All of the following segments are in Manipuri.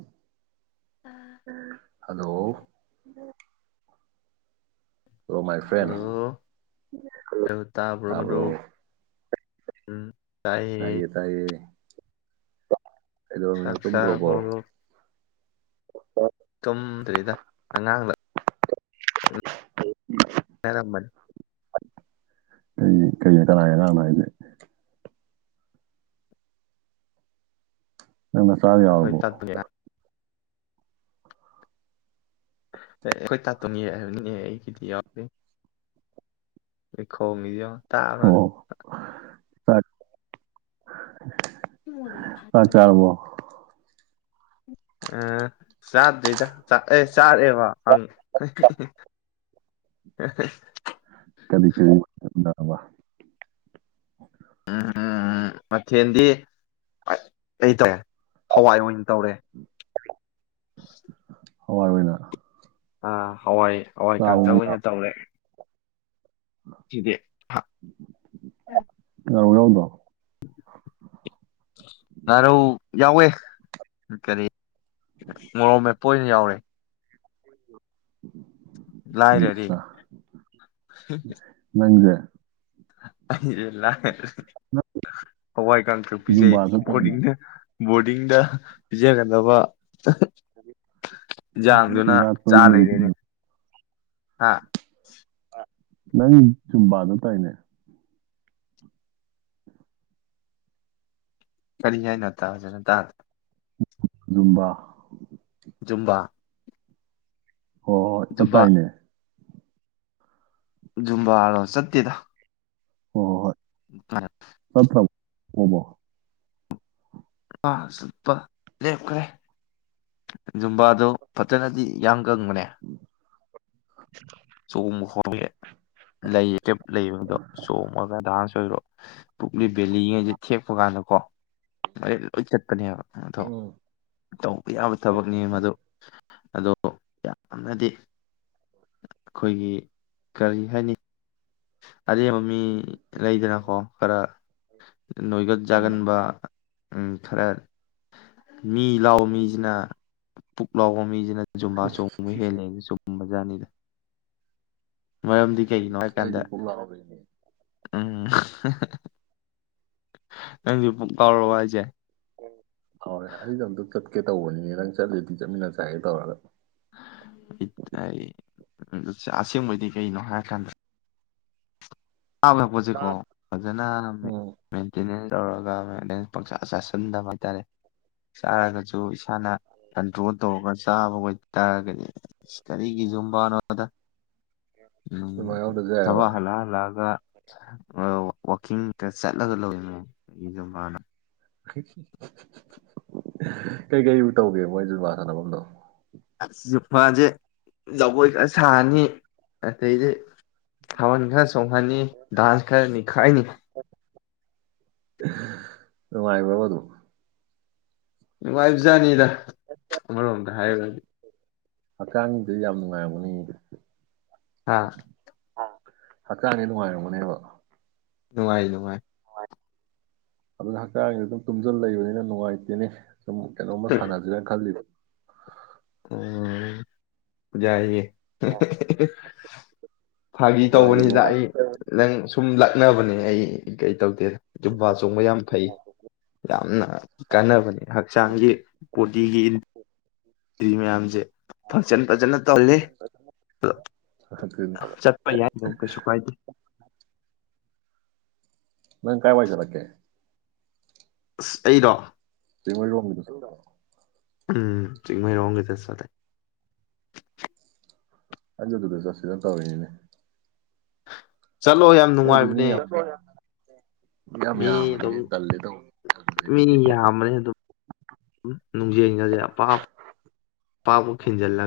ꯎ hello hello my friend hello hello ꯇꯥꯕ꯭ꯔꯣ ꯍꯥꯕ꯭ꯔꯣ ꯃꯔꯨꯞ ꯎꯝ ꯇꯥꯏꯌꯦ ꯇꯥꯏꯌꯦ ꯀꯩꯗꯧꯔꯃꯤꯅꯣ ꯆꯥꯛ ꯆꯥꯔꯕꯣ ꯇꯨꯝꯗ꯭ꯔꯣꯕꯣ ꯑꯣ ꯇꯨꯝꯗ꯭ꯔꯤꯗ ꯑꯉꯥꯡꯂ [inaudible] ꯔꯝꯕꯅꯦ [unintelligible] ꯀꯅꯥꯥꯏ ꯑꯉꯥꯡꯅꯣ ꯍꯥꯏꯁꯦ ꯅꯪꯅ ꯆꯥꯛ ꯍꯣꯏ ꯌꯥꯎꯔꯕꯣ [unintelligible] ꯑꯦ ꯑꯩꯈꯣꯏ ꯇꯥꯇꯣꯟꯒꯤ ꯍꯥꯏꯕꯅꯤꯅꯦ ꯑꯩꯒꯤꯗꯤ ꯌꯥꯎꯗꯦ ꯈꯣꯡꯉꯤꯁꯦ ꯌꯦꯡꯉꯣ ꯇꯥꯕ ꯁꯥꯠ [unintelligible] ꯑ ꯆꯥꯗ꯭ꯔꯤꯗ ꯑꯦ ꯆꯥꯔꯦꯕ ꯀꯔꯤ ꯀꯔꯤ ꯑꯦꯟꯁꯥꯡꯅꯣꯕꯥ ꯎꯝ ꯎꯝ ꯎꯝ ꯃꯊꯦꯜꯗꯤ [unintelligible] ꯍꯋꯥꯏ ꯑꯣꯏꯅ ꯇꯧꯔꯦ ꯍꯋꯥꯏ ꯑꯣꯏꯅ ꯑ ꯍꯋꯥꯏ ꯍꯋꯥꯏ ꯆꯥꯕ ꯀꯥꯡꯇꯛ ꯑꯣꯏꯅ ꯇꯧꯔꯦ ꯁꯤꯗꯦ ꯉꯥꯔꯧ ꯌꯥꯎꯗ꯭ꯔꯣ ꯉꯥꯔꯧ ꯌꯥꯎꯋꯦ ꯀꯔꯤ ꯃꯔꯣꯛ ꯃꯦꯞꯄ ꯑꯣꯏꯅ ꯌꯥꯎꯔꯦ ꯂꯥꯏꯔꯔꯦ [unintelligible] ꯅꯪꯖꯦ ꯑꯩꯖꯦ ꯂꯥꯏꯔꯔꯦ ꯅꯪ ꯍꯋꯥꯏ ꯀꯥꯡꯇꯛ ꯄꯤꯖꯩ ꯖꯨꯝꯕꯥ ꯆꯠꯇꯥꯏꯅꯦ ꯕꯣꯔꯗꯤꯡꯗ ꯕꯣꯔꯗꯤꯡꯗ ꯄꯤꯖꯒꯗꯕ ꯏꯟꯁꯥꯡꯗꯨꯅ ꯆꯤꯟꯖꯥꯛꯇꯣ ꯆꯥ ꯌꯨꯝꯗ ꯂꯩꯔꯤꯅꯦ ꯍꯥ ꯅꯪ ꯖꯨꯝꯕꯥ ꯆꯠꯇꯥꯏꯅꯦ ꯀꯔꯤ ꯍꯥꯏꯅ ꯇꯥꯗꯣꯏꯅꯣ ꯇꯥꯗꯦ ꯖꯨꯝꯕꯥ ꯨꯖꯨꯝꯕꯥ ꯍꯣꯏ ꯍꯣꯏ ꯆꯠꯇꯥꯏꯅꯦ ꯖꯨꯝꯕꯥꯔꯣ ꯆꯠꯇꯦꯗ ꯍꯣ ꯍꯣ ꯍꯣꯏ [unintelligible] ꯑꯣꯃꯣ ꯑꯥ ꯆꯠꯄ ꯂꯦꯞꯈ꯭ꯔꯦ ꯖꯨꯝꯕꯥꯗꯣ ꯐꯖꯅꯗꯤ ꯌꯥꯝ ꯀꯪꯕꯅꯦ [unintelligible] ꯆꯣꯡꯕ [unintelligible] ꯂꯔꯝ ꯂꯩꯕꯗꯣ ꯆꯣꯡꯉꯒ ꯗꯥꯟꯁ ꯑꯣꯏꯔꯣ ꯄꯨꯛꯂꯤ ꯕꯦꯂꯤꯉꯩꯁꯦ ꯊꯦꯛꯄ ꯀꯥꯟꯗꯀꯣ ꯃꯔꯤꯜ ꯂꯣꯏ ꯆꯠꯄꯅꯦꯕ ꯑꯗꯣ ꯎꯝ ꯇꯧꯕ ꯌꯥꯕ ꯊꯕꯛꯅꯤ ꯃꯗꯨ ꯑꯗꯣ ꯌꯥꯝꯅꯗꯤ ꯑꯩꯈꯣꯏꯒꯤ ꯀꯔꯤ ꯍꯥꯏꯅꯤ ꯑꯔꯦꯝꯕ ꯃꯤ ꯂꯩꯗꯅꯀꯣ ꯈꯔ ꯅꯣꯏꯒꯟ ꯍꯣꯏꯅꯦ ꯆꯒꯟꯕ ꯎꯝ ꯈꯔ ꯃꯤ ꯂꯥꯎꯕ ꯃꯤꯁꯤꯅ ꯄꯨꯛ ꯂꯥꯎꯕ ꯃꯤꯁꯤꯅ ꯖꯨꯝꯕꯥ ꯆꯣꯡꯕ ꯑꯁ ꯍꯦꯂꯦꯖꯦ ꯆꯨꯝꯕꯖꯥꯠꯅꯦ ꯌꯥꯅꯤꯗ ꯃꯔꯝꯗꯤ ꯀꯩꯒꯤꯅꯣ ꯍꯥꯏ ꯀꯥꯟꯗ ꯍꯣꯏ ꯎꯝ ꯅꯪꯁꯨ ꯀꯥꯎꯔꯑꯣ ꯍꯥꯏꯁꯦ ꯀꯦ ꯇꯧꯕꯅꯤꯅꯦ ꯅꯪ ꯆꯠꯂꯗꯤ ꯆꯠꯃꯤꯟꯅꯁꯦ ꯍꯥꯏꯒꯦ ꯇꯧꯔꯒ ꯏ ꯇꯥꯏ ꯎ ꯑꯁꯦꯡꯕꯗꯤ ꯀꯩꯅꯣ ꯍꯥꯏꯔ ꯀꯥꯟꯗ ꯇꯂꯛꯄꯁꯤ ꯀꯣ ꯐꯖꯅ ꯎꯝ ꯃꯦꯟꯇꯦꯟ ꯅꯦꯟꯁ ꯇꯧꯔꯒ ꯄꯪꯁꯥ ꯆꯥꯁꯤꯟꯗꯕ ꯍꯥꯏꯇꯥꯔꯦ ꯆꯥꯔꯒꯁꯨ ꯏꯁꯥꯅ ꯀꯟꯇ꯭ꯔꯣꯜ ꯇꯧꯔꯒ ꯆꯥꯕꯈ ꯑꯣꯏ ꯇꯥꯔꯒꯗꯤ ꯀꯔꯤꯒꯤ ꯖꯨꯝꯕꯥꯅꯣꯗ ꯎꯝ ꯖꯨꯃꯥ ꯌꯥꯎꯗ꯭ꯔꯁꯨ ꯌꯥꯏꯑꯕ ꯊꯕꯛ ꯍꯜꯂ ꯍꯜ ꯂꯒ ꯑꯗꯨꯒ ꯑ ꯋꯥꯀꯤꯡ [unintelligible] ꯀꯩꯀꯩ ꯇꯧꯒꯦ ꯃꯣꯏ ꯖꯨꯕꯥ ꯁꯥꯟꯅꯐꯝꯗꯣ ꯑꯁ ꯌꯐꯥꯁꯦ ꯖꯒꯣꯏ ꯈꯔ ꯁꯥꯔꯅꯤ ꯑꯗꯩꯗꯤ ꯊꯥꯕꯜ ꯈꯔ ꯆꯣꯡꯍꯅꯤ ꯗꯗꯥꯥꯟꯁ ꯈꯔꯅꯤ ꯈꯥꯏꯅꯤ ꯅꯨꯡꯉꯥꯏꯕ꯭ꯔꯕꯗꯨ ꯅꯨꯡꯉꯥꯏꯕꯖꯥꯅꯤꯗ ꯑꯃꯔꯣꯝꯗ ꯍꯥꯏꯔꯗꯤ ꯍꯛꯆꯥꯡꯗꯨ ꯌꯥꯝ ꯅꯨꯡꯉꯥꯏꯕꯅꯤ ꯑꯥ ꯍꯛꯆꯥꯡꯒꯤ ꯅꯨꯡꯉꯥꯏꯔꯝꯒꯅꯦꯕ ꯅꯨꯡꯉꯥꯏ ꯅꯨꯡꯉꯥꯏ ꯑꯗꯨꯅ ꯍꯛꯆꯥꯡꯁ ꯑꯗꯨꯝ ꯇꯨꯝꯁꯤꯜ ꯂꯩꯕꯅꯤꯅ ꯅꯨꯡꯉꯥꯏꯇꯦꯅꯦ ꯁꯨꯝ ꯀꯩꯅꯣꯝꯃ ꯁꯥꯟꯅꯁꯤꯔꯅ ꯈꯜꯂꯤꯕ ꯎꯝ ꯌꯥꯏꯌꯦ ꯐꯥꯒꯤ ꯍꯛꯆꯥꯡꯁꯦ ꯇꯧꯕꯅꯤ ꯁꯤꯗ ꯅꯣꯠ ꯑꯩ ꯅꯪ ꯁꯨꯝ ꯂꯥꯛꯅꯕꯅꯦ ꯑꯩ ꯀꯩ ꯇꯧꯗꯦ ꯖꯨꯝꯕ ꯆꯣꯡꯕ ꯌꯥꯝ ꯐꯩ ꯌꯥꯝꯅ ꯀꯥꯟꯅꯕꯅꯤ ꯍꯛꯆꯥꯡꯒꯤ ꯕꯣꯗꯤꯒꯤ ꯗꯤ ꯃꯌꯥꯝꯖꯦ ꯐꯪꯁꯟ ꯐꯖꯅ ꯇꯧꯍꯜꯂꯤ ꯑꯗꯨꯅꯤ [unintelligible] ꯆꯠꯄ ꯌꯥꯏꯗꯣ ꯀꯩꯁꯨ ꯀꯥꯏꯗꯦ꯫ ꯅꯪ ꯀꯥ ꯋꯥꯥꯏꯗ ꯂꯥꯛꯀꯦ? ꯑꯁ ꯑꯩꯔꯣ? ꯆꯤꯡꯃꯩꯔꯣꯡꯒꯤꯗꯣ ꯈꯪꯗ꯭ꯔꯕꯣ꯫ ꯎꯝ ꯆꯤꯡꯃꯩꯔꯣꯡꯒꯤꯗ ꯆꯠꯂꯦ꯫ ꯑꯗꯨꯗꯨꯗ ꯆꯠꯁꯤꯔꯥ ꯇꯧꯋꯤꯅꯤꯅꯦ꯫ ꯆꯠꯂꯣ ꯌꯥꯝ ꯃꯤ ꯅꯨꯡꯉꯥꯏꯕꯅꯦ꯫ ꯌꯥꯝ [inaudible] ꯃꯤ ꯑꯗꯨꯝ ꯌꯥꯝꯕꯅꯤꯅꯦ ꯇꯜꯂꯦ ꯇꯧꯕ ꯆꯠꯄꯁꯦ ꯃꯤ ꯑꯩꯈꯣꯏꯗꯤ ꯌꯥꯝꯕꯅꯦ ꯑꯗꯨꯝ꯫ ꯅꯨꯡꯖꯦꯡꯒꯖꯦ ꯑꯄꯥꯛ ꯑꯄꯥꯛꯄ ꯈꯤꯟꯖꯜꯂ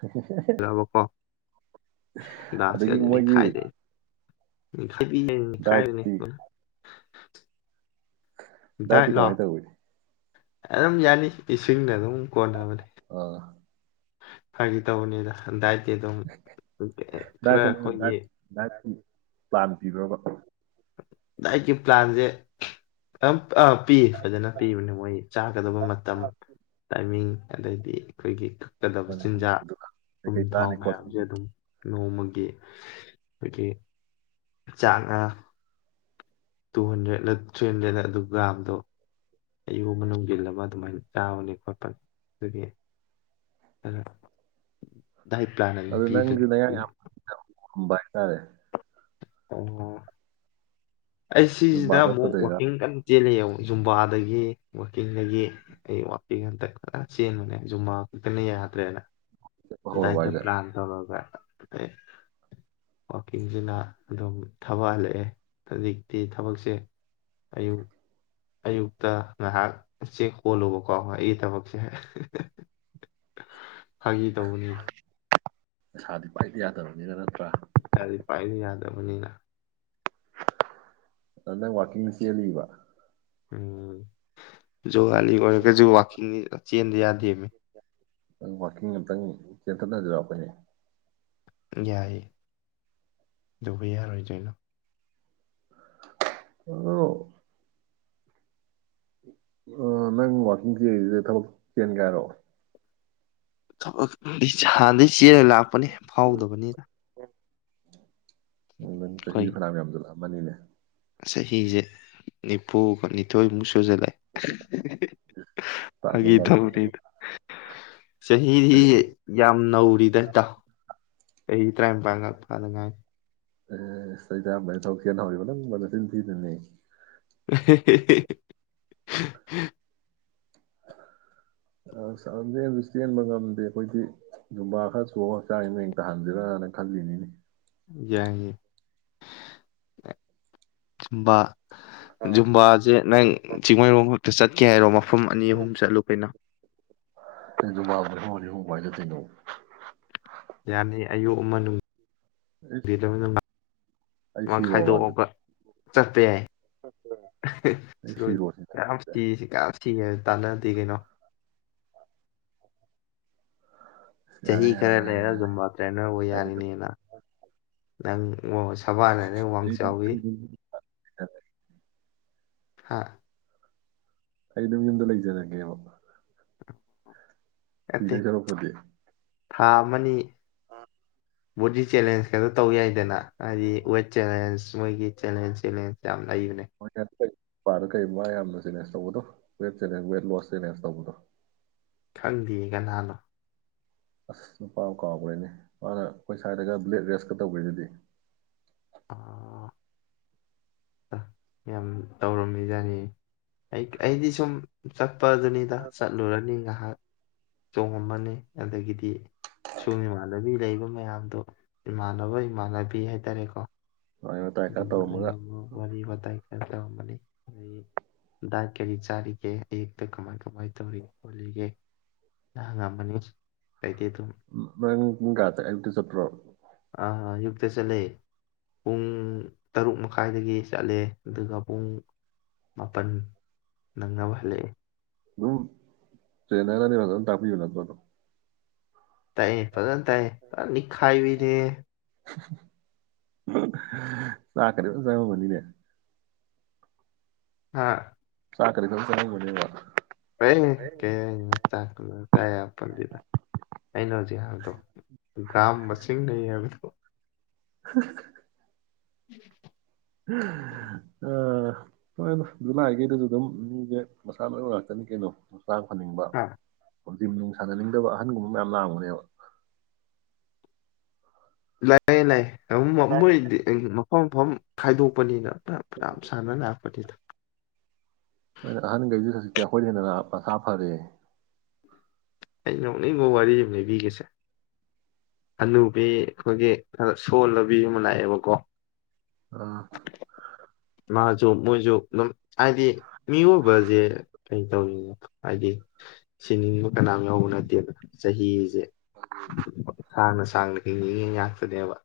ꯍꯦꯍꯦꯍꯦꯍꯦ ꯑꯗꯒꯤ ꯃꯣꯏꯒꯤ ꯑꯥ ꯎ ꯄ ꯈꯥꯏꯅꯤ ꯗꯥꯏꯗꯤ ꯀꯃꯥꯏ ꯇꯧꯧꯕꯏ ꯑꯗꯨꯝ ꯌꯥꯅꯤ ꯏꯁꯤꯡꯅ ꯑꯗꯨꯝ ꯀꯣꯗꯥꯕꯅꯤꯦ ꯑꯥ ꯍꯥꯏꯗꯤ ꯇꯧꯕꯅꯤꯅ ꯗꯥꯏ ꯑꯗꯨꯝ ꯈꯔ ꯑꯩꯈꯣꯏꯒꯤ ꯄꯥꯟ ꯄꯤꯕ꯭ꯔꯣꯕ ꯑꯩꯏꯒꯤ ꯄ꯭ꯂꯥꯟꯁꯦ ꯑ ꯄꯤ ꯐꯖꯅ ꯄꯤꯕꯅꯦ ꯃꯣꯏ ꯆꯥꯒꯗꯕ ꯃꯇꯝ ꯇꯥꯏꯃꯤꯡ ꯑꯗꯩꯗꯤ ꯑꯩꯈꯣꯏꯒꯤ ꯆꯠꯀꯗꯕ ꯑꯩꯈꯣꯏꯅ ꯆꯤꯟꯖꯥꯛ ꯒꯨꯔꯨꯗꯨꯅ ꯄꯨꯝ ꯀꯩꯀꯩ ꯊꯥꯎ ꯆꯥꯅꯤ ꯃꯌꯥꯝꯁꯦ ꯈꯣꯠꯀꯅꯤ ꯑꯗꯨꯝ ꯅꯣꯡꯃꯒꯤ ꯑꯩꯈꯣꯏꯒꯤ ꯆꯥꯡ ꯇꯨ ꯍꯟꯗ꯭ꯔꯦꯠ ꯊ꯭ꯔꯤ ꯍꯟꯗ꯭ꯔꯦꯗ ꯑꯗꯨ ꯒ꯭ꯔꯥꯝꯗꯣ ꯑꯌꯨ ꯑꯃ ꯅꯨꯡꯁꯤꯜꯂ ꯑꯃ ꯑꯗꯨꯃꯥꯏꯅ ꯆꯥꯕꯅꯤ ꯈꯣꯠꯄꯅꯤ ꯑꯗꯨꯒꯤ ꯍꯂꯣ ꯗꯏ ꯄ꯭ꯂꯥꯅꯦ ꯄꯤ ꯕꯥꯏꯇꯥꯔꯦ ꯑ ꯑꯩ ꯖꯨꯝꯕꯥ ꯁꯤꯁꯤꯗ ꯑꯃꯨꯛ ꯆꯠꯄꯗꯩꯔꯥ ꯋꯥꯛꯀꯤꯡ ꯀꯟꯅ ꯆꯦꯜꯂꯦ ꯌꯦꯡꯨ ꯖꯨꯝꯕꯥꯗꯒꯤ ꯋꯥꯛꯀꯤꯡꯗꯒꯤ ꯑꯩ ꯋꯥꯛꯀꯤꯡ ꯍꯟꯇ ꯈꯔ ꯆꯦꯟꯕꯅꯦ ꯖꯨꯝꯕꯥ ꯈꯛꯇꯅ ꯌꯥꯗ꯭ꯔꯦꯅ ꯆꯠꯄ ꯍꯧꯔꯕ ꯌꯥꯏꯁꯦ ꯍꯥꯏꯁꯦ ꯄ꯭ꯂꯥꯟ ꯊꯧꯔꯒ ꯋꯥꯀꯤꯡꯁꯤꯅ ꯑꯗꯨꯝ ꯊꯕꯍꯜꯂꯛꯑꯦ ꯍꯧꯖꯤꯛꯇꯤ ꯊꯕꯛꯁꯦ ꯑꯌꯨꯛ ꯑꯌꯨꯛꯇ ꯉꯥꯏꯍꯥꯛ ꯆꯦꯛ ꯍꯣꯜꯂꯨꯕꯀꯣ ꯑꯩꯒꯤ ꯊꯕꯛꯁꯦ ꯐꯥꯒꯤ ꯇꯧꯕꯅꯤ ꯑꯁꯥꯗꯤ ꯐꯗꯤ ꯌꯥꯗꯕꯅꯤꯅ ꯅꯠꯇ꯭ꯔꯥ ꯌꯥꯗꯤ ꯄꯥꯏꯁꯨ ꯌꯥꯗꯕꯅꯤꯅ ꯑꯗ ꯋꯥꯀꯤꯡ ꯆꯦꯜꯂꯤꯕ ꯎꯝ ꯖꯣꯒꯥꯂꯤ ꯑꯣꯏꯔꯒꯁꯨ ꯋꯥꯀꯤꯡ ꯆꯦꯟꯗ ꯌꯥꯗꯦꯃꯤ ꯅꯪ ꯋꯥꯥꯛꯀꯤꯡ ꯑꯃꯇꯪ ꯏꯆꯦꯟꯊꯠꯅꯖꯔꯛꯄꯅꯦ ꯌꯥꯏ ꯇꯧꯕ ꯌꯥꯔꯣꯏꯗꯣꯏꯅꯣ ꯑꯣ ꯅꯪ ꯋꯥꯥꯛꯀꯤꯤꯡ ꯆꯦꯁꯤꯗ ꯊꯕꯛ ꯆꯦꯟ ꯀꯥꯏ ꯍꯥꯏꯔꯣ ꯍꯗꯤ ꯏꯆꯦꯅ ꯂꯥꯛꯄꯅꯦ ꯐꯥꯎꯗꯕꯅꯤꯅ ꯎꯝ ꯅꯪ ꯆꯍꯤ ꯑꯩꯈꯣꯏ ꯐꯅꯌꯥꯝ ꯌꯥꯝꯖꯤꯜꯂꯛ ꯕꯅꯤꯅꯦ ꯆꯍꯤꯁꯦ ꯅꯤꯐꯨꯒ ꯅꯤꯊꯣꯏꯃꯨꯛ ꯁꯨꯖꯜꯂꯑꯦ ꯐꯥꯒꯤ ꯇꯥꯖꯜꯂꯛ ꯇꯧꯅꯤꯗ ꯆꯍꯤꯗꯤ ꯌꯥꯝ ꯅꯧꯔꯤꯗ ꯏꯇꯥꯎ ꯆꯍꯤ ꯇꯔꯥꯏꯝꯄꯥꯥꯟ ꯈꯛ ꯐꯥꯗ ꯉꯥꯏꯔꯤ ꯑꯦ ꯆꯍꯤ ꯇꯔꯥꯏꯝꯄꯥꯟꯗ ꯊꯕꯛ ꯆꯦꯟ ꯍꯧꯔꯤꯕ ꯅꯪꯅ ꯆꯤꯟꯊꯤꯅꯨꯅꯦ [unintelligible] ꯂꯝꯖꯦꯟꯁꯨ ꯆꯦꯟꯕ ꯉꯝꯗꯦ ꯑꯩꯈꯣꯏꯗꯤ ꯖꯨꯝꯕꯥ ꯈꯔ ꯆꯣꯡꯉ ꯍꯛꯆꯥꯡꯖꯦ ꯃꯌꯦꯡ ꯇꯥꯍꯟꯁꯤꯔꯅ ꯈꯜꯂꯤꯅꯤꯅꯦ ꯌꯥꯏꯌꯦ ꯖꯨꯝꯕꯥ ꯖꯨꯝꯕꯥꯁꯦ ꯅꯪ ꯆꯤꯡꯃꯩꯔꯣꯡ ꯑꯗꯨꯗ ꯆꯠꯀꯦ ꯍꯥꯏꯔꯣꯃ ꯃꯐꯝ ꯑꯅꯤ ꯑꯍꯨꯝ ꯆꯠꯂꯨ ꯀꯩꯅ [unintelligible] ꯌꯥꯅꯤ ꯑꯌꯨꯛ ꯑꯃ ꯅꯨꯡ ꯑꯩꯁ ꯑꯩ ꯅ ꯁꯤꯔꯣꯕ ꯑꯗꯨꯗꯤ ꯈꯥꯏꯗꯣꯛꯑꯒ ꯆꯠꯄ ꯌꯥꯏ ꯑꯩ ꯁꯤꯔꯣꯏ ꯁꯤꯔꯣꯁꯤꯅ ꯀꯅꯥꯝ ꯁꯤꯁꯤ ꯀꯅꯥꯝ ꯁꯤꯌꯦ ꯇꯥꯟꯅꯗꯦ ꯀꯩꯅꯣ ꯆꯍꯤ ꯌꯥꯔꯦ ꯌꯥꯔꯦ ꯈꯔ ꯌꯥꯔꯦ ꯂꯩꯔ ꯌꯥꯔꯦ ꯑꯗꯨꯝ ꯇ꯭ꯔꯦꯅꯔ ꯑꯣꯏ ꯑꯩ ꯑꯗꯨꯝ ꯌꯥꯔꯤꯅꯤ ꯅꯪ ꯅꯪ ꯑꯣ ꯁꯥꯕꯥꯟ ꯍꯥꯏꯔꯦ ꯋꯥꯡ ꯆꯥꯎꯋꯤ ꯑ ꯍꯥꯥ ꯑꯩ ꯑꯗꯨꯝ ꯌꯨꯝꯗ ꯂꯩꯖꯔꯒꯦꯕ ꯑꯣ ꯁꯤꯗꯧ ꯁꯔꯨꯛꯄꯨꯇꯤ ꯊꯥ ꯑꯃꯅꯤ ꯑ ꯕꯣꯗꯤ ꯆꯦꯂꯦꯟꯖ ꯀꯩꯅꯣ ꯇꯧ ꯌꯥꯏꯗꯅ ꯍꯥꯏꯗꯤ ꯋꯦꯠ ꯆꯦꯂꯦꯟꯁ ꯃꯣꯏꯒꯤ ꯆꯦꯂꯦꯟꯖ ꯆꯦꯂꯦꯟꯖ ꯂꯩꯕꯅꯦ ꯍꯣꯏꯗ ꯄꯥꯗ ꯀꯔꯤ ꯃꯥ ꯌꯥꯝꯅ ꯆꯦꯂꯦꯟꯖ ꯇꯧꯕꯗꯣ weight challenge weight loss challenge ꯇꯧꯕꯗꯣ ꯈꯪꯗꯤꯌꯦ ꯀꯅꯥꯅꯣ ꯑꯁ ꯅꯨꯄꯥꯗꯨ ꯀꯥꯎꯒ꯭ꯔꯦꯅꯦ ꯃꯥꯅ ꯑꯩꯈꯣꯏ ꯁ꯭ꯋꯥꯏꯗꯒ ꯕ꯭ꯂꯦꯠ ꯔꯦꯁꯀ ꯇꯧꯒ꯭ꯔꯤꯗꯤ ꯑ ꯌꯥꯝ ꯇꯧꯔꯝꯃꯤꯖꯥꯅꯤ ꯑꯩꯗꯤ ꯁꯨꯝ ꯆꯠꯄꯗꯨꯅꯤꯗ ꯆꯠꯂꯨꯔꯅꯤ ꯉꯥꯏꯍꯥꯛ ꯆꯣꯡꯉꯝꯝꯕꯅꯤ ꯑꯗꯒꯤꯗꯤ ꯁꯨꯝ ꯏꯃꯥꯟꯅꯕꯤ ꯂꯩꯕ ꯃꯌꯥꯝꯗꯣ ꯏꯃꯥꯟꯅꯕ ꯏꯃꯥꯟꯅꯕꯤ ꯍꯥꯏꯇꯥꯔꯦꯀꯣ ꯋꯥꯔꯤ ꯋꯥꯇꯥꯏ ꯈꯔ ꯇꯧꯔꯝꯃꯒ ꯃꯔ ꯋꯥꯔꯤ ꯋꯥꯇꯥꯏ ꯈ ꯇꯧꯔꯝꯕꯅꯤ ꯑꯗꯒꯤ ꯥꯛ ꯀꯔꯤ ꯆꯥꯔꯤꯒꯦ ꯑꯛꯇ ꯀꯃꯥꯏ ꯀꯃꯥꯏꯅ ꯇꯧꯔꯤꯒꯦ ꯈꯣꯜꯂꯤꯒꯦ ꯍꯪꯉꯝꯃꯅꯤ ꯀꯩꯗ ꯑꯗꯨꯝ ꯅꯣꯏ ꯑꯍꯨꯝ ꯄꯨꯡ ꯀꯅꯥꯗ ꯑꯌꯨꯛ ꯇ ꯆꯄ꯭ꯔꯣ ꯑ ꯌꯨꯛꯇ ꯆꯂꯦ ꯄꯨꯡ ꯇꯔꯨꯛ ꯃꯈꯥꯏꯗꯒꯤ ꯆꯠꯂꯦ ꯑꯗꯨꯒ ꯄꯨꯡ ꯃꯥꯄꯜ ꯅꯪꯅꯕ ꯍꯜꯂꯛꯑꯦ ꯗꯨꯝ ꯆꯦꯟꯔꯅꯤ ꯐꯖꯟ ꯅꯇꯥꯛꯄꯤꯕ ꯅꯇ꯭ꯔꯣ ꯑꯗ ꯇꯥꯏ ꯐꯖꯅ ꯇꯥꯏ ꯐꯖꯅ ꯅꯤꯈꯥꯏꯕꯤꯅꯤ ꯍꯦ ꯆꯥꯛꯀꯗꯤ ꯐꯖꯅ ꯆꯉꯝꯒꯅꯤꯅꯦ ꯍꯥꯥ ꯆꯥꯛꯀꯗꯤ ꯐꯖꯟ ꯆꯉꯝꯒꯅꯤꯕ ꯀꯩ ꯀꯩꯝ ꯆꯥꯛ ꯀ ꯆ ꯌꯥꯄꯣꯜꯇꯦꯗ ꯑꯩꯅ ꯍꯧꯖꯤꯛ ꯍꯥꯏꯕꯗꯣ [inaudible] ꯎꯝ ꯑꯣ ꯍꯣꯏ ꯑꯗꯨ ꯖꯨꯂꯥꯏꯒꯤꯗꯨꯗ ꯑꯗꯨꯝ ꯃꯤꯁꯦ ꯃꯁꯥ ꯅꯣꯏꯕ ꯉꯥꯛꯇꯅꯤ ꯀꯩꯅꯣ ꯍꯛꯆꯥꯡ ꯐꯅꯤꯡꯕ ꯍꯥ, ꯍꯧ ꯅꯨꯡ ꯁꯥꯟꯅꯅꯤꯡꯗꯕ ꯑꯍꯟꯒꯨꯝꯕ ꯃꯌꯥꯝ ꯂꯥꯛꯑꯒꯅꯦꯕ ꯂꯩ ꯂꯩ ꯑ ꯃꯃ ꯏꯗꯤ ꯃꯐꯝ ꯃꯐꯝ ꯈꯥꯏꯗꯣꯛꯄꯅꯤꯅ ꯐꯅꯌꯥꯝ ꯁꯥꯟꯅ ꯂꯥꯛꯄꯅꯤꯗ ꯑꯍꯅꯤ ꯀꯩꯗ ꯊꯁꯤ ꯑꯩꯈꯣꯏꯅ ꯍꯦꯟꯅ ꯃꯁꯥ ꯐꯔꯦ ꯑꯩꯅꯣꯛꯅꯤꯡꯕ ꯋꯥꯔ ꯑꯃ ꯂꯤꯕꯤꯒꯦꯕ ꯍꯥꯅꯨꯕꯤ ꯑꯩꯈꯣꯏꯒꯤ ꯁꯣꯜꯂꯕꯤ ꯑꯃ ꯂꯥꯛꯑꯦꯕꯀꯣ꯫ ꯑꯥ ꯃꯁꯨ ꯃꯣꯏꯁꯨ ꯍꯥꯏꯗꯤ ꯃꯤꯑꯣꯏꯕꯁꯦ ꯀꯩ ꯇꯧꯔꯤꯅꯣ ꯍꯥꯏꯗꯤ ꯁꯤꯅꯤꯡꯕ ꯀꯅꯥꯝ ꯌꯥꯧꯕ ꯅꯠꯇꯦꯗ ꯆꯍꯤꯁꯦ꯫ [inaudible] [inaudible] ꯁꯥꯡꯅ ꯁꯥꯡꯅ ꯍꯤꯡꯅꯤꯡꯉꯤ ꯉꯥꯛꯇꯅꯦꯕ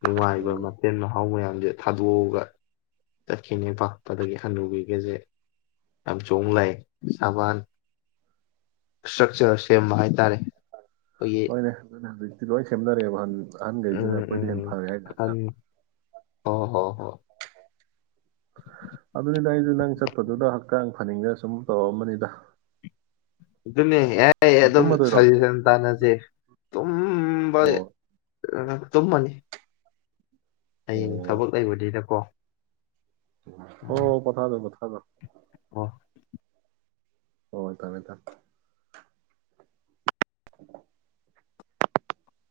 ꯅꯨꯡꯉꯥꯏꯕ ꯃꯊꯦꯜ ꯃꯍꯥꯎ ꯃꯌꯥꯝꯁꯦ ꯊꯥꯗꯣꯛꯑꯒ ꯆꯠꯈꯤꯅꯦ ꯄꯥꯛꯄꯗꯒꯤ ꯍꯅꯨꯒꯤꯒꯁꯦ ꯌꯥꯝ ꯆꯣꯡ ꯂꯥꯛꯑ ꯁꯕꯥꯟ ꯏꯁꯇ꯭ꯔꯛꯆꯔꯁ ꯁꯦꯝꯕ ꯍꯥꯏꯇꯥꯔꯦ ꯑꯩꯈꯣꯏꯒꯤ ꯍꯣꯏꯅꯦ ꯑꯗꯨꯅ ꯍꯧꯖꯤꯛꯇꯤ ꯂꯣꯏ ꯁꯦꯝꯅꯔꯦꯕ ꯍꯧꯖꯤꯛ ꯎꯝ ꯀꯥꯅꯗꯦ ꯍꯦꯟꯅ ꯐꯪꯉꯦ ꯍꯥꯏꯅ ꯍꯛꯆꯥꯡ ꯑꯣ ꯍꯣ ꯍꯣ ꯑꯗꯨꯅꯤꯗ ꯑꯩꯁꯨ ꯅꯪ ꯆꯠꯄꯗꯨꯗ ꯍꯛꯆꯥꯡ ꯐꯅꯤꯡꯗꯅꯁꯨꯝ ꯇꯧꯔꯛꯑꯝꯕꯅꯤꯗ꯫ ꯑꯗꯨꯅꯦ ꯑꯦ ꯑꯗꯨꯝ ꯇꯨꯝꯃꯗꯣꯏꯔꯣ ꯁꯖꯦꯁꯟ ꯇꯥꯟꯅꯁꯦ ꯇꯨꯝꯕ ꯑꯣ ꯇꯨꯝꯃꯅꯤ ꯍꯌꯦꯡ ꯑꯣ ꯊꯕꯛ ꯂꯩꯕꯅꯤꯅꯀꯣ ꯍꯣ ꯄꯣꯊꯒꯧ ꯄꯣꯊꯒꯧ꯫ ꯑꯣ ꯍꯣ ꯊꯝꯃꯦ ꯊꯝꯃꯦ [inaudible]